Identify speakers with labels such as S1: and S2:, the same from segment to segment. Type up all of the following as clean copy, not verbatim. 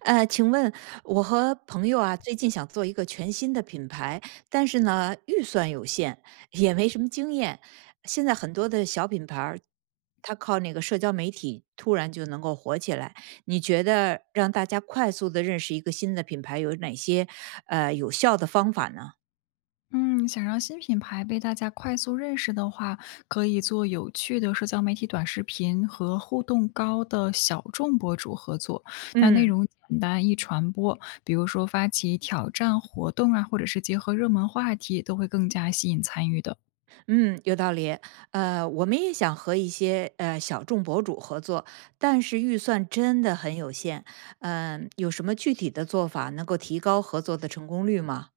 S1: 请问我和朋友啊，最近想做一个全新的品牌，但是呢，预算有限，也没什么经验。现在很多的小品牌儿，它靠那个社交媒体突然就能够火起来。你觉得让大家快速的认识一个新的品牌有哪些有效的方法呢？
S2: 嗯，想让新品牌被大家快速认识的话，可以做有趣的社交媒体短视频和互动高的小众博主合作。那内
S1: 嗯。
S2: 容简单易传播，比如说发起挑战活动啊，或者是结合热门话题，都会更加吸引参与的。
S1: 嗯，有道理。我们也想和一些小众博主合作，但是预算真的很有限。嗯、有什么具体的做法能够提高合作的成功率吗？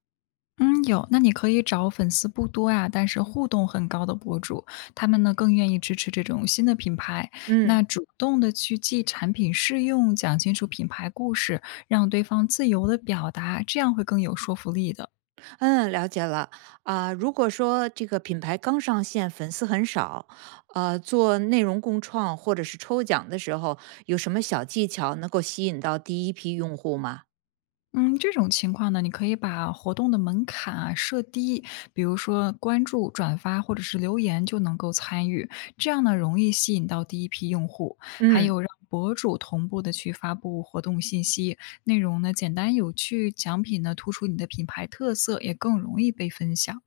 S2: 嗯，有，那你可以找粉丝不多呀，但是互动很高的博主，他们呢更愿意支持这种新的品牌。
S1: 嗯
S2: 那主动的去记产品试用，讲清楚品牌故事，让对方自由的表达，这样会更有说服力的。
S1: 嗯，了解了。啊、如果说这个品牌刚上线，粉丝很少，做内容共创或者是抽奖的时候，有什么小技巧能够吸引到第一批用户吗？
S2: 嗯，这种情况呢，你可以把活动的门槛啊设低，比如说关注、转发或者是留言就能够参与，这样呢容易吸引到第一批用户。还
S1: 嗯。
S2: 有让博主同步的去发布活动信息，内容呢简单有趣，奖品呢突出你的品牌特色，也更容易被分享。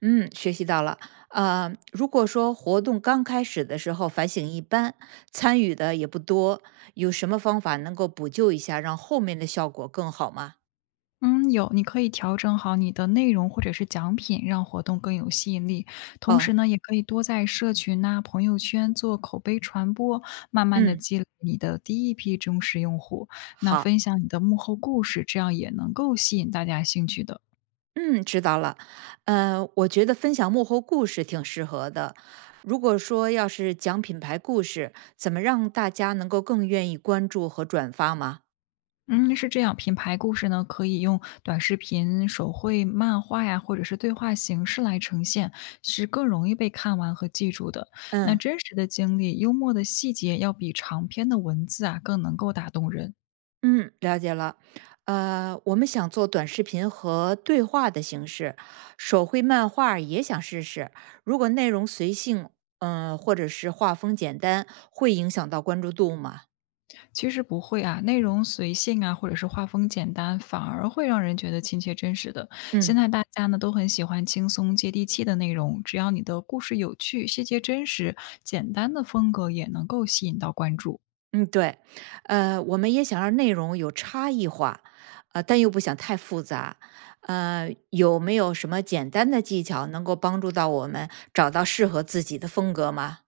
S1: 嗯，学习到了。如果说活动刚开始的时候反省一般，参与的也不多，有什么方法能够补救一下，让后面的效果更好吗？
S2: 嗯，有，你可以调整好你的内容或者是奖品，让活动更有吸引力。同
S1: 哦，
S2: 时呢，也可以多在社群呐、朋友圈做口碑传播，慢慢的
S1: 嗯，
S2: 积累你的第一批忠实用户。那
S1: 好，
S2: 分享你的幕后故事，这样也能够吸引大家兴趣的。
S1: 嗯，知道了。我觉得分享幕后故事挺适合的。如果说要是讲品牌故事，怎么让大家能够更愿意关注和转发吗？
S2: 嗯，是这样，品牌故事呢，可以用短视频、手绘漫画呀，或者是对话形式来呈现，是更容易被看完和记住的。那
S1: 嗯。
S2: 真实的经历、幽默的细节，要比长篇的文字啊更能够打动人。
S1: 嗯，了解了。我们想做短视频和对话的形式，手绘漫画儿也想试试。如果内容随性，嗯、或者是画风简单，会影响到关注度吗？
S2: 其实不会啊，内容随性啊，或者是画风简单，反而会让人觉得亲切真实的。现
S1: 嗯
S2: 在大家呢都很喜欢轻松接地气的内容，只要你的故事有趣、细节真实，简单的风格也能够吸引到关注。
S1: 嗯，对。我们也想让内容有差异化，但又不想太复杂。有没有什么简单的技巧能够帮助到我们找到适合自己的风格吗？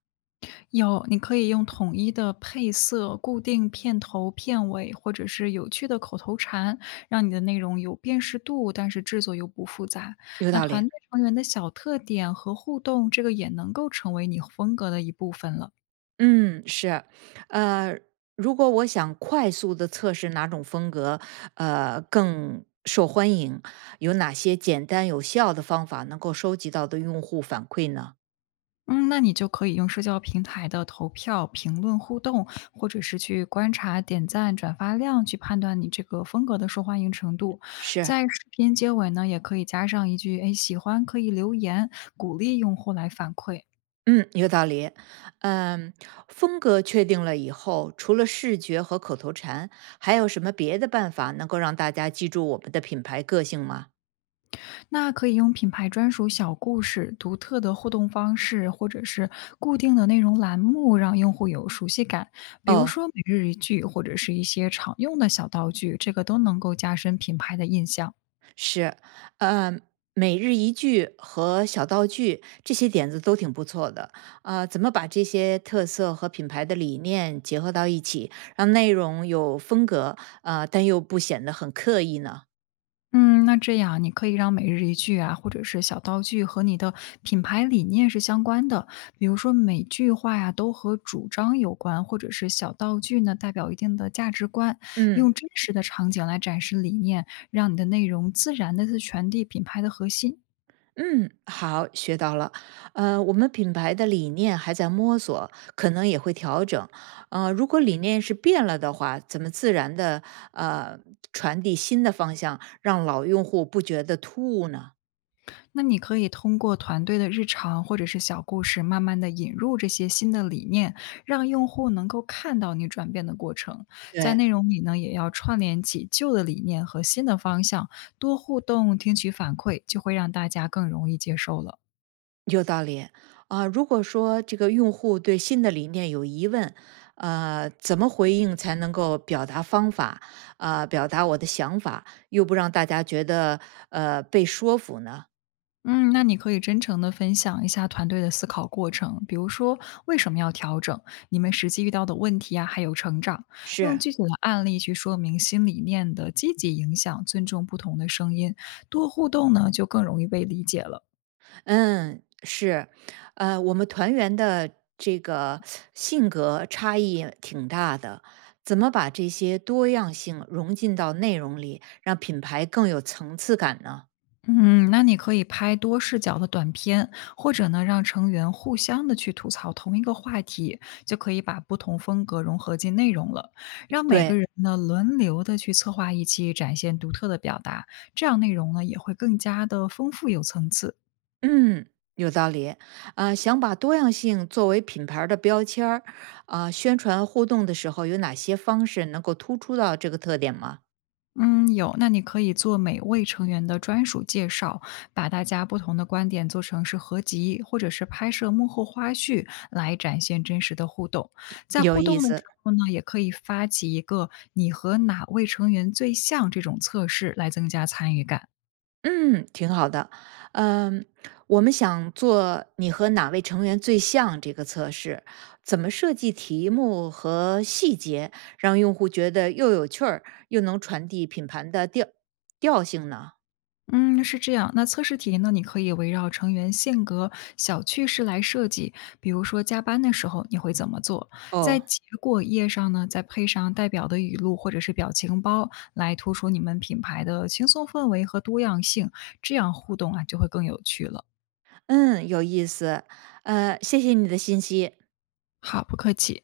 S2: 有，你可以用统一的配色、固定片头、片尾，或者是有趣的口头禅，让你的内容有辨识度，但是制作又不复杂。
S1: 有
S2: 那
S1: 道
S2: 团
S1: 理。
S2: 队成员的小特点和互动，这个也能够成为你风格的一部分了。
S1: 嗯，是，呃，如果我想快速的测试哪种风格，更受欢迎，有哪些简单有效的方法能够收集到的用户反馈呢？
S2: 嗯，那你就可以用社交平台的投票、评论互动，或者是去观察点赞、转发量，去判断你这个风格的受欢迎程度。
S1: 是，
S2: 在视频结尾呢，也可以加上一句“哎，喜欢可以留言”，鼓励用户来反馈。
S1: 嗯，有道理。嗯，风格确定了以后，除了视觉和口头禅，还有什么别的办法能够让大家记住我们的品牌个性吗？
S2: 那可以用品牌专属小故事、独特的互动方式，或者是固定的内容栏目，让用户有熟悉感。比如
S1: 哦，
S2: 说每日一句，或者是一些常用的小道具，这个都能够加深品牌的印象。
S1: 是，呃，每日一句和小道具这些点子都挺不错的。怎么把这些特色和品牌的理念结合到一起，让内容有风格，但又不显得很刻意呢？
S2: 嗯，那这样你可以让每日一句啊，或者是小道具和你的品牌理念是相关的。比如说每句话呀、都和主张有关，或者是小道具呢代表一定的价值观，
S1: 嗯
S2: 用真实的场景来展示理念，让你的内容自然的去传递品牌的核心。
S1: 嗯，好，学到了。我们品牌的理念还在摸索，可能也会调整。如果理念是变了的话，怎么自然的呃传递新的方向，让老用户不觉得突兀呢？
S2: 那你可以通过团队的日常或者是小故事，慢慢的引入这些新的理念，让用户能够看到你转变的过程。在
S1: 对，
S2: 内容里呢，也要串联起旧的理念和新的方向，多互动，听取反馈，就会让大家更容易接受了。
S1: 有道理啊、如果说这个用户对新的理念有疑问，怎么回应才能够表达方法啊、表达我的想法，又不让大家觉得被说服呢？
S2: 嗯，那你可以真诚的分享一下团队的思考过程，比如说为什么要调整，你们实际遇到的问题啊，还有成长，用
S1: 是，
S2: 具体的案例去说明新理念的积极影响，尊重不同的声音，多互动呢，就更容易被理解了。
S1: 嗯，是，我们团员的这个性格差异挺大的，怎么把这些多样性融进到内容里，让品牌更有层次感呢？
S2: 嗯，那你可以拍多视角的短片，或者呢，让成员互相的去吐槽同一个话题，就可以把不同风格融合进内容了。让每个
S1: 对，
S2: 人呢轮流的去策划一期，展现独特的表达，这样内容呢也会更加的丰富有层次。
S1: 嗯，有道理。啊、想把多样性作为品牌儿的标签儿，啊、宣传互动的时候有哪些方式能够突出到这个特点吗？
S2: 嗯，有，那你可以做每位成员的专属介绍，把大家不同的观点做成是合集，或者是拍摄幕后花絮来展现真实的互动。在
S1: 有
S2: 互
S1: 意
S2: 动的时
S1: 思。
S2: 候呢，也可以发起一个你和哪位成员最像这种测试，来增加参与感。
S1: 嗯，挺好的。嗯，我们想做你和哪位成员最像这个测试，怎么设计题目和细节，让用户觉得又有趣儿，又能传递品牌的调性呢？
S2: 嗯，是这样。那测试题呢，你可以围绕成员性格、小趣事来设计。比如说，加班的时候你会怎么做？在
S1: 哦，
S2: 结果页上呢，再配上代表的语录或者是表情包，来突出你们品牌的轻松氛围和多样性。这样互动啊，就会更有趣了。
S1: 嗯，有意思。谢谢你的信息。
S2: 好，不客气。